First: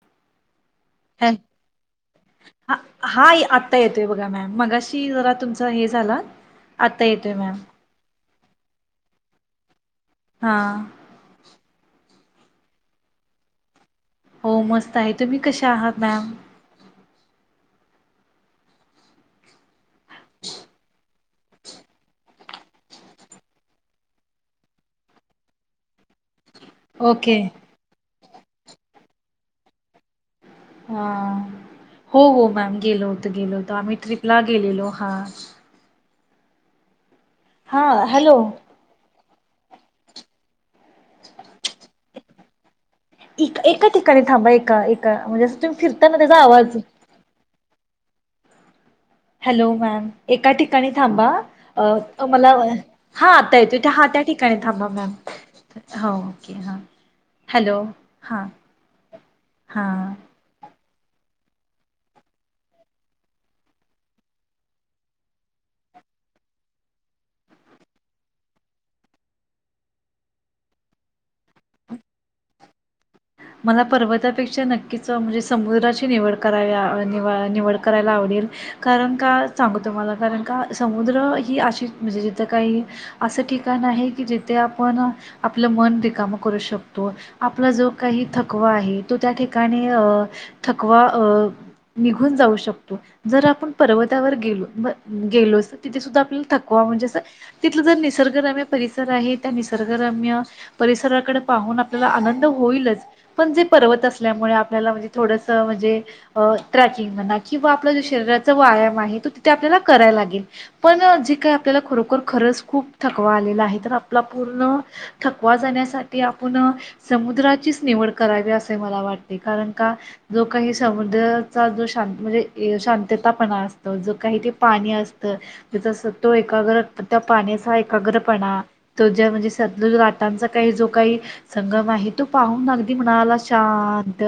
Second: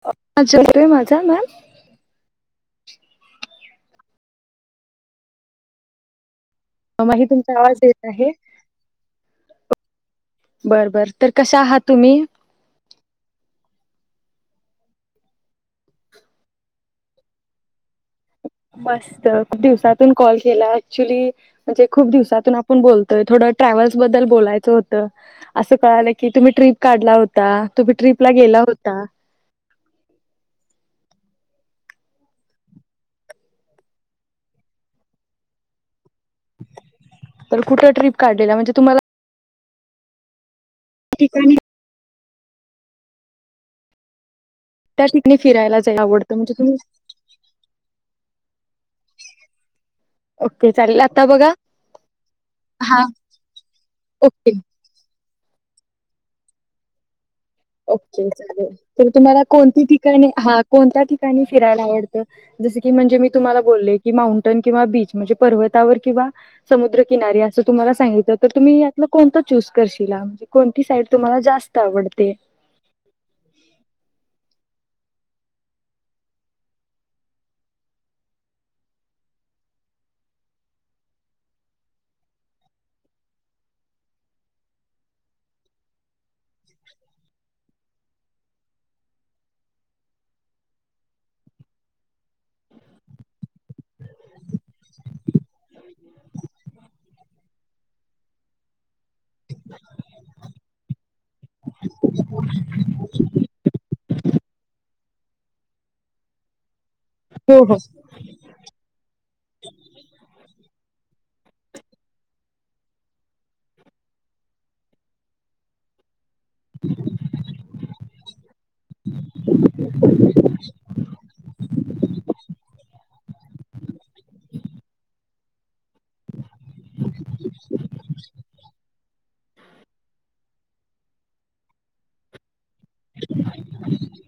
[unintelligible] माझा ह मॅम. हा आत्ता येतोय बघा मॅम मगाशी जरा तुमचं हे झालं. [unintelligible] तुमचा आवाज येत आहे. हा बर बर तर कशा आहात तुम्ही. हो मस्त आहे तुम्ही कशा आहात मॅम. मस्त खूप दिवसातून कॉल केला. ऍक्च्युली म्हणजे खूप दिवसातून आपण बोलतोय थोड. ट्रॅव्हल्स बद्दल बोलायचं होतं, असं कळलं की कळलं की. तुम्ही ट्र्रीप काढला ओके होता. तुम्ही ट्रिपला गेला होता. हा. हो. हो. मॅम गेलो होतो. गेलो होत आम्ही ट्रिपला गेलेलो हा. तर हा कुठे ट्रिप हॅलो काढलेला म्हणजे तुम्हाला काही ठिकाणी टिक एका ठिकाणी थांबा एका त्या एका ठिकाणी म्हणजें तुम्ही फिरायला जायला फिरता ना आवडतं त्याचा म्हणजे तुम्ही आवाज हॅलो मॅम एका ओके ठिकाणी चालेल आता थांबा बघा अ मला हा आता येतोय. एका ओके ठिकाणी थांबा मॅम हो ओके ह ओके चाले तुम्हाला कोणती हां ठिकाणी हा कोणत्या ठिकाणी फिरायला आवडतं. जस की म्हणजे मी तुम्हाला बोले की माउंटन किंवा बीच म्हणजे पर्वत आतावर किंवा समुद्रकिनारी अस तुम्हाला सांगित तर तुम्ही यातलं कोणत चूस करशील. तिसैद तुम्ह ते मला पर्वतापेक्षा नक्कीच म्हणजे समुद्राची निवड करानिवळ निवड करायला आवडेल. कारण का सांग तुम्हाला कारण का सांगू तुला ही अशी म्हणजे जिथ काही जे ठिकाण आहे, की जिथे आपण आपलं मन रिकाम करू शकतो, आपला जो काही थकवा आहे तो त्या ठिकाणी अ थकवा अ [inaudible] निघून जाऊ शकतो, जर आपण पर्वतावर गेलो ब गेलो, असं तिथे सुद्धा आपल्याला थकवा तथ ज निम्य परिस आहे त्या निसरम्य परिसक पा [inaudible] आपल्याला आनंद होईल. त असल्या आपल्याण म्हणजे [inaudible] मना की हो जो हो आपल्या शरीराचा व्यायाम आहे, तो तिथे आपल्याला करायला लागेल पण जे काय आपल्याला खरोखर खरंच खूप थकवा आलेला आहे. तर आपला पूर्ण थकवा जाण्यासाठी ती आपुन समुद्राचीच निवड करावी असे मला वाटते. कारण का जो काही समुद्र [inaudible] जो शांत म्हणजे शांततापणा असतो, जकाही ते पाणीअसत सत्व एक त्या पाण्याचा एकाग्रपणा त ज म्हणजे आटांचा काही जो काही. [inaudible] संगम आहे तू पाहून अगदी म्हणाला शांत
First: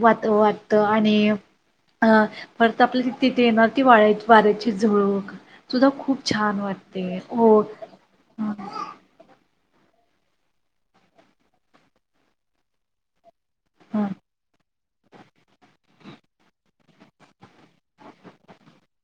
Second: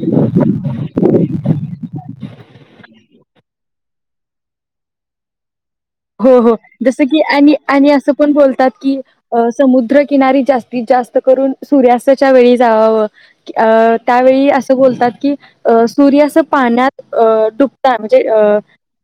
वा वाटत आणि [inaudible] हा परत आपल्या ति तिथे येणार ती वाढ्या वाऱ्याची झळूक हो हो जस की आणि आणि असं पण ह बोलतात की [inaudible] समुद्रकिनारी जास्तीत जास्त करून सूर्यास्ताच्या वेळी जावाव अ ह त्यावेळी असं बोलतात की [inaudible] सूर्य अस पाण्यात तुटत म्हणजे अ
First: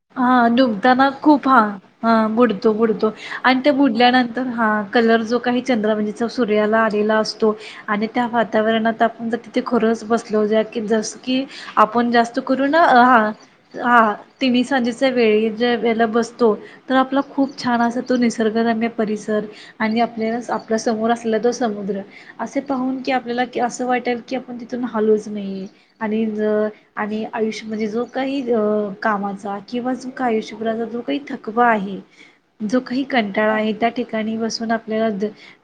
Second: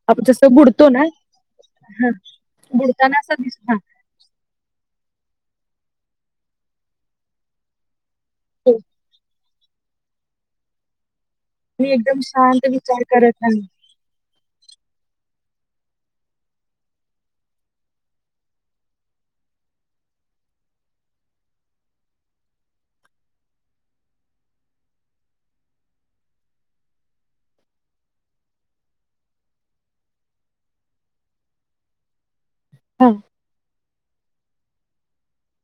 आप हा जसं बुडतो ना डुबताना खूप हा हा बुडतो बुडतो बोलताना असं आणि ते दिसणार बुडल्यानंतर हा कलर जो काही चंद्र म्हणजे सूर्याला आलेला असतो, आणि त्या हो वातावरणात आपण जर ते खरंच बसलं जॅक्स की जसं की मी आपण एकदम जात शांत करून विचार हा करत नाही हा तीस वेळीतज बसतो तर आपला खूप छान असा तो निसर्गरम्य परिसर आणिआपण आपल्या आपल्या समोर असलेला तो समुद्र असे पाहून की आपल्याला की असं वाटेल की आपल्या तिथून हल विस्मे आणि जर आणि आयुष्य मध्ये जो काही कामाचा किंवा जो का आयुष्यभराचा जो काही थकवा आहे. जो काही हा कंटाळा आहे त्यात ठिकाणी बसून आपल्याला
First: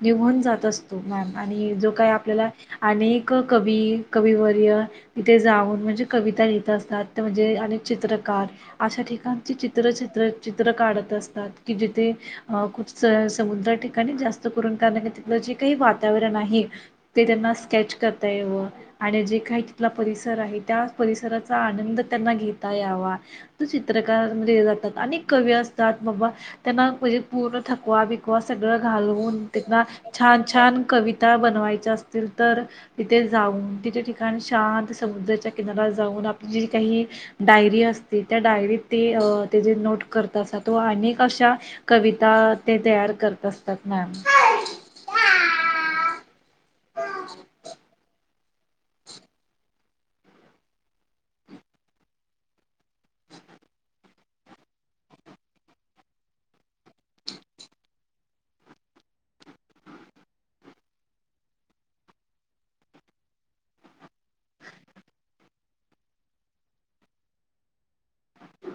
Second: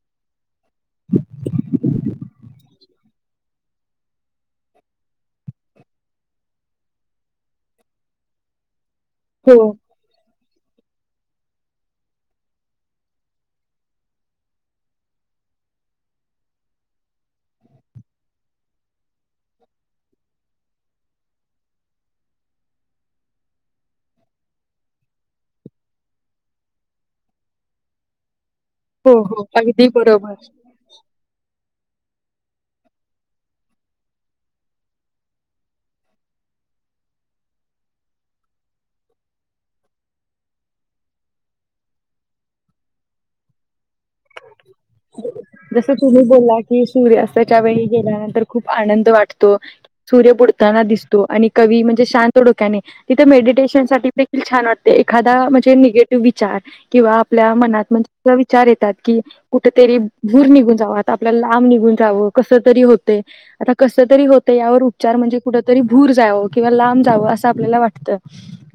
दिघून जात असतो मॅम आणि जो काही आपल्याला अनेक कवी कविवर्य तिथे जाऊन म्हणजे कविता लिहित असतात म्हणजे अनेक चित्रकार अशा ठिकाणचे हो चित्र चित्र चित्र काढत. असतात जिथे खूप समुद्र ठिकाणी जास्त करून म्हणजे जेकाही वातावर वर्णनही ते त्यांना स्केच करता एव आणि जे काही तिथलं परिसर आहे. त्या परिसराच आनंद त्यांना घेता यावा. चित्रकार मध्ये जातात अनेक कवी असतात बाबा त्यांना म्हणजे पूर्ण थकवा बिकवा सगळं हो हो घालून त्यान अगदी बरोबर छान छान कविता बनवायच्या अस. असतील तर तिथे जाऊन तिथे ठिकाण शांत समुद्राच्या किनाऱ्यात जाऊन आपली जे काही डायरी असतील. त्या डायरीत ते तेजे नोट करतासा तो अनेक अशा कविता ते तयार कर. होतं असता मॅम. जस तुम्ही बला की सूर्यास्ताच्या वेळी गेल्यानंतर खूप आनंद वाटतो. ना दिसतो आणि क म्हणजे शांत डोक्याने तिथ मेडिटेशन सा देील छान वाते एखा म्हणजे निगेटिव्ह विचार किंवा आपल्या मनातणज विचार येतात. कि कुठेतरी भूर निघून जाव आता आपल्याला लांब निघून जावं कस तरी होत आता कस? करी होत यावर उपचार म्हणजे कुठतरी भूर जावं किंवा लांब जावं असं आपल्याला वाटतं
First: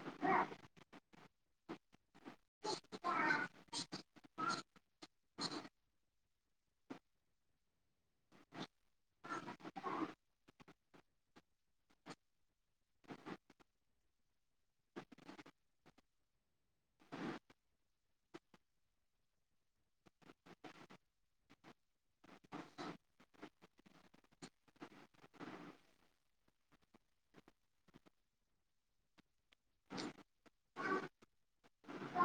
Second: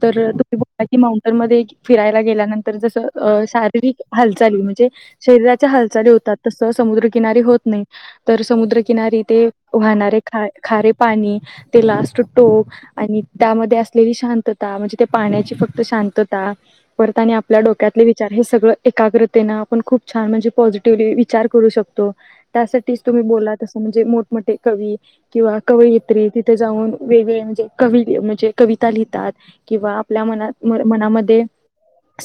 तर तुम्ही ब की माउंटन मध्ये फिरायला गेल्यानंतर जस शारीरिक हालचाली म्हणजे शरीराच्या हालचाली होतात तस समुद्रकिनारी होत नाही तर समुद्रकिनारी ते वाहणारे खे पा टो त्या असली शांत म्हणजे पाण्याची फक्त शांतता परत आणि आपल्या डोक्यातले विचार हे सगळ एकाग्रतेन आपण खूप छान म्हणजे पॉझिटिव्हली विचार करू शकतो त्यासाठीच तुम्ही बोला तसं म्हणजे मोठमोठे कवी किंवा कवयित्री तिथे जाऊन वेगवेग म्हणजे क म्हणजे कविता लिहात किंवा आपल्या मनात मनामध्ये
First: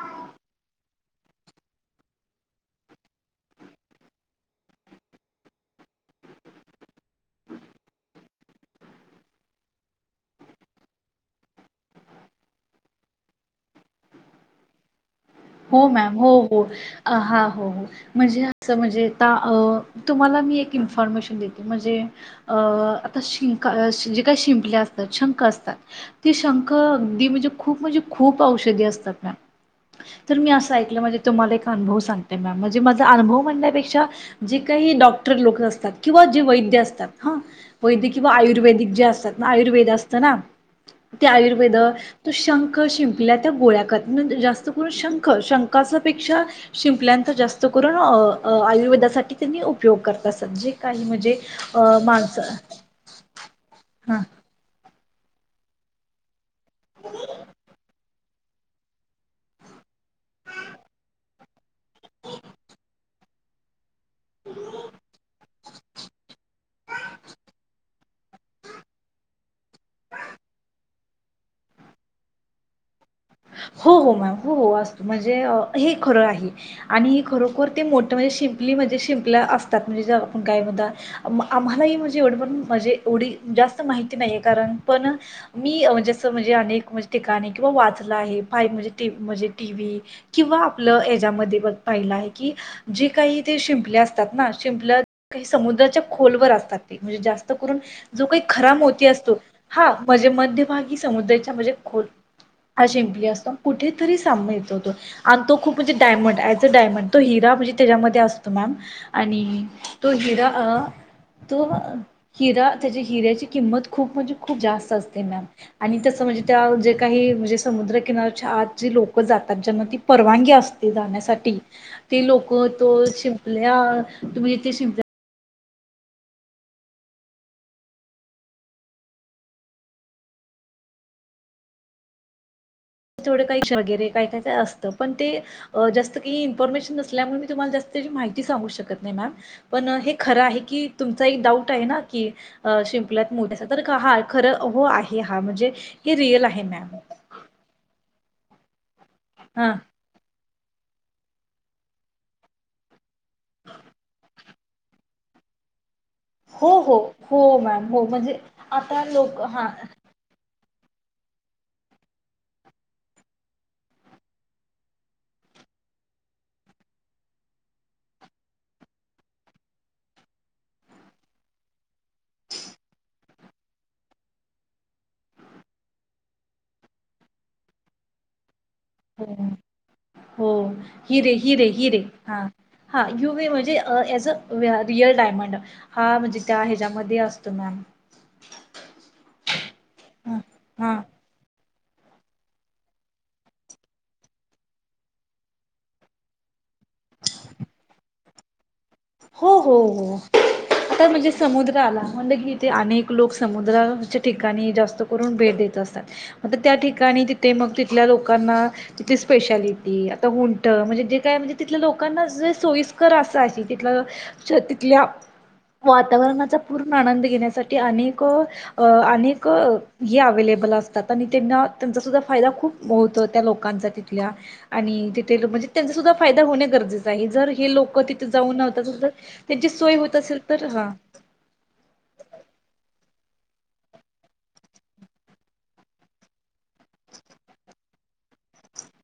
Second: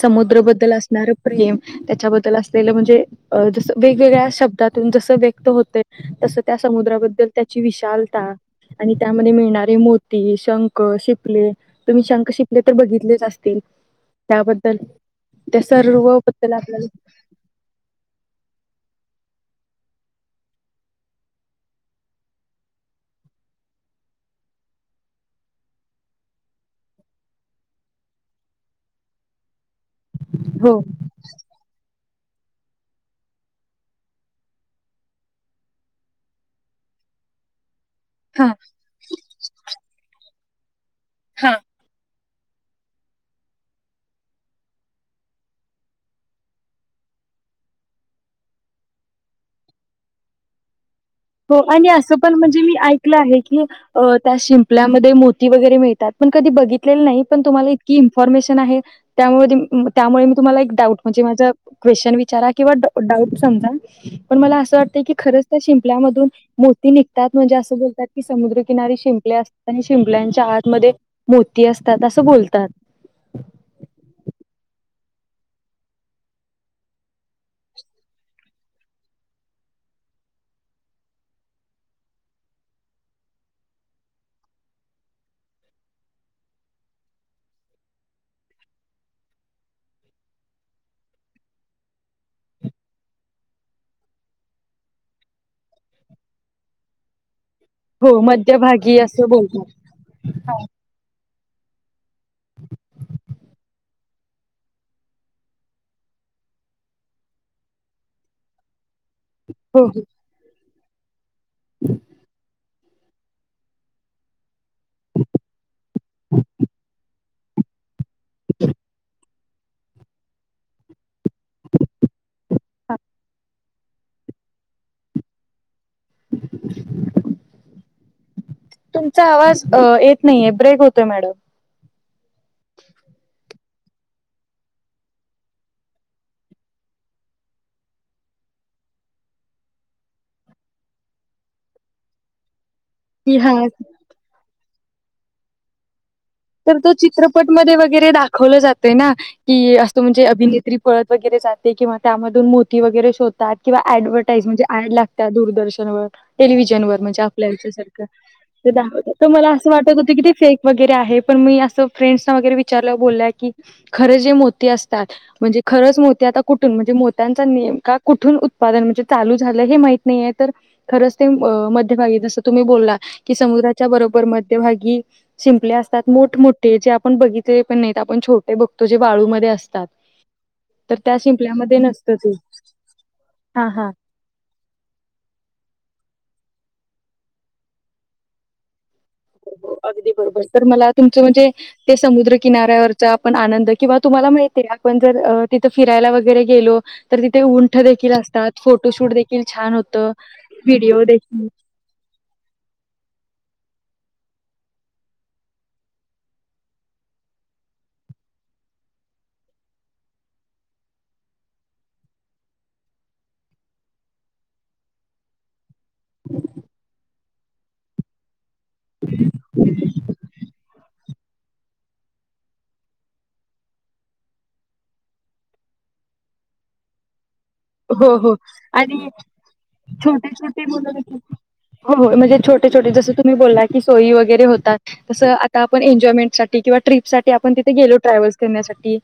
समुद्रबद्दल असणार प्रेम त्याच्याबद्दल अस. म्हणजे जस वेगवेगळ्या शब्दातून जस व्यक्त होत तस त्या समुद्राबद्दल ची विशालता आणि त्यामध्ये मिळणारे मोती शंख शिपले तुम्ही शंख शिपले तर बघितलेच असतील. त्याबद्दल त्या हो मॅम. हो, सरवबद्दल हो. आपल्याला अ, हां, म्हणजे अस म्हणजे तुम्हाला मी एक इन्फॉर्मेशन देते म्हणजे आता शिंका जे काही शिंपले असतात शंख असतात ती शंख अगदी म्हणजे खूप म्हणजे खूप औषधी असतात तर मी असं हो. ऐकलं म्हणजे तुम्हाला एक अनुव सांग. त्या म्हणजे माझा अनुभव म्हणण्यापेक्षा जे काही डॉक्टर लोक असतात किंवा जे वैद्य असतात. वैद किवा हा. आयुर्वेदिक जे असतात ना आयुर्वेद असत ना ते हा आयुर्वेद तो शंख शिंपला त्या गोळ्या कर म्हण जास्त करून शंख शंकापेक्षा शिंपल्याचा जास्त करून आयुर्वेदासाठी त्यांनी उपयोग करतात. सब्जी. हो आणि असं पण म्हणजे मी ऐकलं आहे की हा त्या शिंपल्यामध्ये मोती वगैरे मिळतात पण कधी बघितलेलं नाही पण तुमला इतकी ॉमेश त्या मी तुम्हाला एक डाउट म्हणजे मा क्वेन विचार किं [unintelligible] मो निघतात म्हणजे अस बतात की समुद्रकिनारी शिंपले असतात शिंच्या आत. मोती असतात अस बोलतात. हो हो मॅम हो हो असत म्हणजे हे खरं आहे आणि खरोखर ते मोठण ण असतातण आम्हाणव मा नाही कारण पण मी म्हणजे अा किंवा म्हण किंवा आप जे काही ते शिंपले असतात ना शिंपल्या काही समुद्राच्या खोलवर असतात ते म्हणजे जास्त ून हो जो काही खराब मध्यभागी मोती असं असतो बोलतात. हा म्हणजे मध्यभागी समुद्राच्या म्हणजे ख हा शिंपली असतो कुठेतरी सांायतोतो आणि तो खूप म्हणजे डायमंड ज अ डायमंड तो हिरा म्हणजे त्याच्यामध्ये असतो मॅम आणि हो, हो. तो हिरा. तो हिरा त्याच्या हिऱ्याची किंमत खूप म्हणजे खप जास्त अस म आणि तस म्हणजे त्या जे काही म्हणे समुद्र किनार आज जे लोक जातात ज्यांना ती परवानगी असते जाण्यासाठी ते लोक हां. तो शिंपल्या तुम्ही जिथे शिं [inaudible] तुमचा आवाज येत नाहीे ब्रेक होतोय मॅडम रे का का असत पण तेस्त इन्फॉर्मेशन नल्यामुळे मी तुम्हाला जास् माहि ग श नाही मम पण हे खर आहे की तुम एक डऊट आहे क अ शिंपलात की मोठ्या अस तर हां. हा खरं हो आहे हा म्हणजे. हे रिअल आहे तर मॅम. तो चित्रपटमध्ये वगैरे दाखवलं जातय ना हां. की असो म्हणजे अभिने. पळत वगैरे जे किंवा त्यामधून मोती वगैरे शोतात किंवा ऍडव्हटाइज म्हणजे. याड लागत्या दूरदर्शन व हो, टेलिव्हिजन हो. वर म्हणजे आपल्या हो मॅम याच्यासारखं हो म्हणजे आता दाखव तर लोक मला हां. असं वाटत होत की ते फेक वगैरे आहे. पण मी फ्रेंड्स ला विचार बोलल्या के खरं जे मोती असतात खर जे असतात म्हणजे ख आता कुठून म्हणजे मग त्यांचं नेमकं उत्पादन कुठून चालू झालं हे माहित नाही खरंच ते. मध्यभागी की जसं तुम्ही बोललात समुद्राच्या बरोबर मध्यभागी शिंपल्या त्यात मोठ मोठे जे आपण बघितले पण नाहीत आपण छोट जे हो, वाळूमध्ये असतात. हो तर त्या हिरे हि रे शिंपल्यामध्ये हि रे नसतं ते हा हा यू मी हा म्हणजे हा एज अ रिअल डायमंड हा म्हणजे त्या हच्या्यामध्ये असतो मॅम हो हो अगदी हां, बरोबर तर मला हां. तुमचं म्हणजे ते समुद्र किनाऱ्यावरचा आपण आनंद किंवा तुम्हाला माहिती आपण जर तिथं फिरायला वगैरे गेलो तिथे उंठ देखील असतात. फोटोशूट देखील हो छान हो होतं हो व्हिडिओ आता म्हणजे देखील समुद्र आला म्हणलं की इथे अनेक लोक समुद्र ठिकाणी जास्त करून भेट देत असतात त्या ठिकाणी तिथे मग तिथल्या लोकांना तिथली स्पेशालिटी आता उंट म्हणजे जे काय म्हणजे तिथल्या लोकांना जे सोयीस्कर असं अशी [unintelligible] तिथल्या वातावरणाचा पूर्ण आनंद घेण्या ते अनेक अ अनेक हे अवेलेबल अस आता मी त्यांना त्यांचा फायदा होतो त्या लोकांचा तिथल्या आणि मग तिथे तुझा फायदा होणे गरजेच आहे जर हे लोक हो तिथ हो आणि छोटे तर छोटे हा मुल हो म्हणजे छोटे छोटे. जस तुम्ही बोला की सोई वगरे होतात तसं आता आपण एन्जॉयमेंटसाठी किंवा ट्रीपसाठी आपण तिथे गेलो ट्रॅव्हल्स करण्यासाठी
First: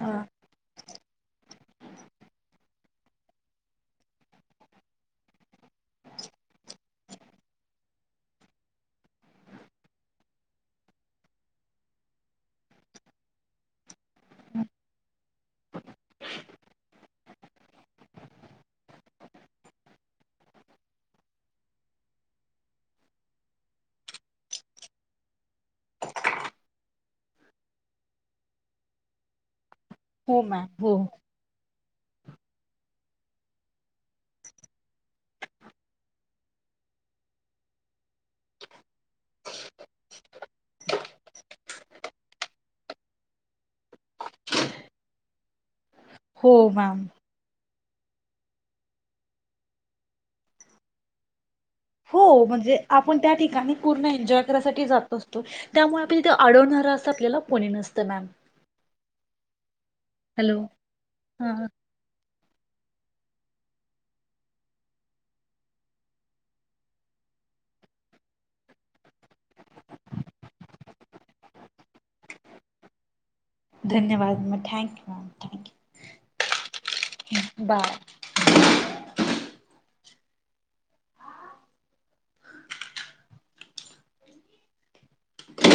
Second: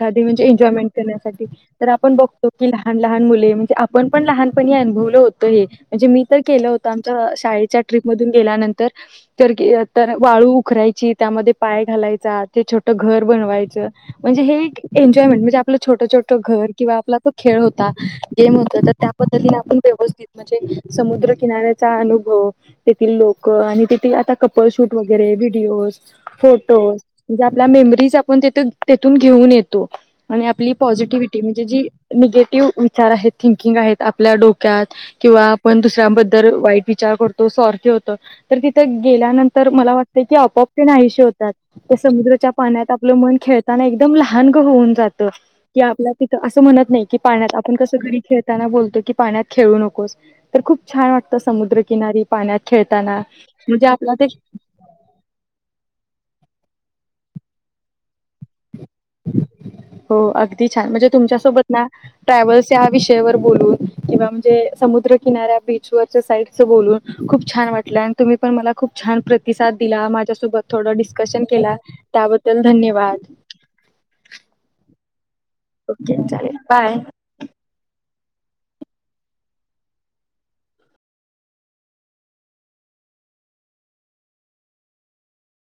हा म्हणजे एन्जाॅयमेंट करण्यासाठी तर आपण बघतो की लहान लहान लहान मुले म्हणजे आपण पण लहानपणी अनुभवलं होत हे म्हणजे मी तर केलं होतं आमच्या शाळेच्या ट्रीप मधून गेल्यानंतर तर वाळू उखरायची त्यामध्ये पाय घालायचा ते छोट घर बनवायचं म्हणजे हे एक एन्जॉयमेंट म्हणजे आपलं छोटं छोटं घर किंवा आपला तो खेळ होत गेम होत तर त्या पद्धतीने आपण व्यवस्थित म्हणजे समुद्रकिनाऱ्याचा अनुभव. तेथील लोक आणि तिथे आता कपल शूट वगैरे व्हिडिओज फोटोज म्हणजे आपल्या [unintelligible] घेऊ येतो हो मॅम आपली हो पॉिटिव्हटी म्हणजे ज नि विचार आहेत थिंकिंग आहेत आपल्या डोक्यात किंवा आपण दुसऱ्यांबद्दल वाईट विचार करतो. स्वार्थी होतो तर तिथे गेल्या नंतर मला वाटतं की आपोआप तिथे आयुष्य होतात. त्या समुद्रच्या पाण्यात आपलं मन खेळताना एकदम लहानग होऊन जात की आपल्या तिथं हो असं म्हणत मॅम नाही. की पाण्यात आपण कस घरी खेळताना बोलतो की पाण्यात खेळू नकोस तर खूप छान वाटत. हो म्हणजे आपण त्या ठिकाणी म्हणजे पूर्ण आपला ते एन्जॉय करायसाठी जात असतो त्यामुळे आपण अडवणारं असं आपल्याला कोणी नसतं मॅम आप हो हॅलो अगदी छान म्हणजे तुमच्या सोबत हां ना ट्रॅव्हल्स या विषयावर बोलून किंवा म्हणजे समुद्रकिनाऱ्या बीचवरच्या साईडच बोलून खूप छान वाटलं तुम्ही पण मला खूप छान प्रतिसाद दिला माझ्यासोबत थोडा डिस्कशन केला बद्दल धन्यवाद. धन्यवाद आणि थँक्यू. थँक्यू ओके चा बाय बाय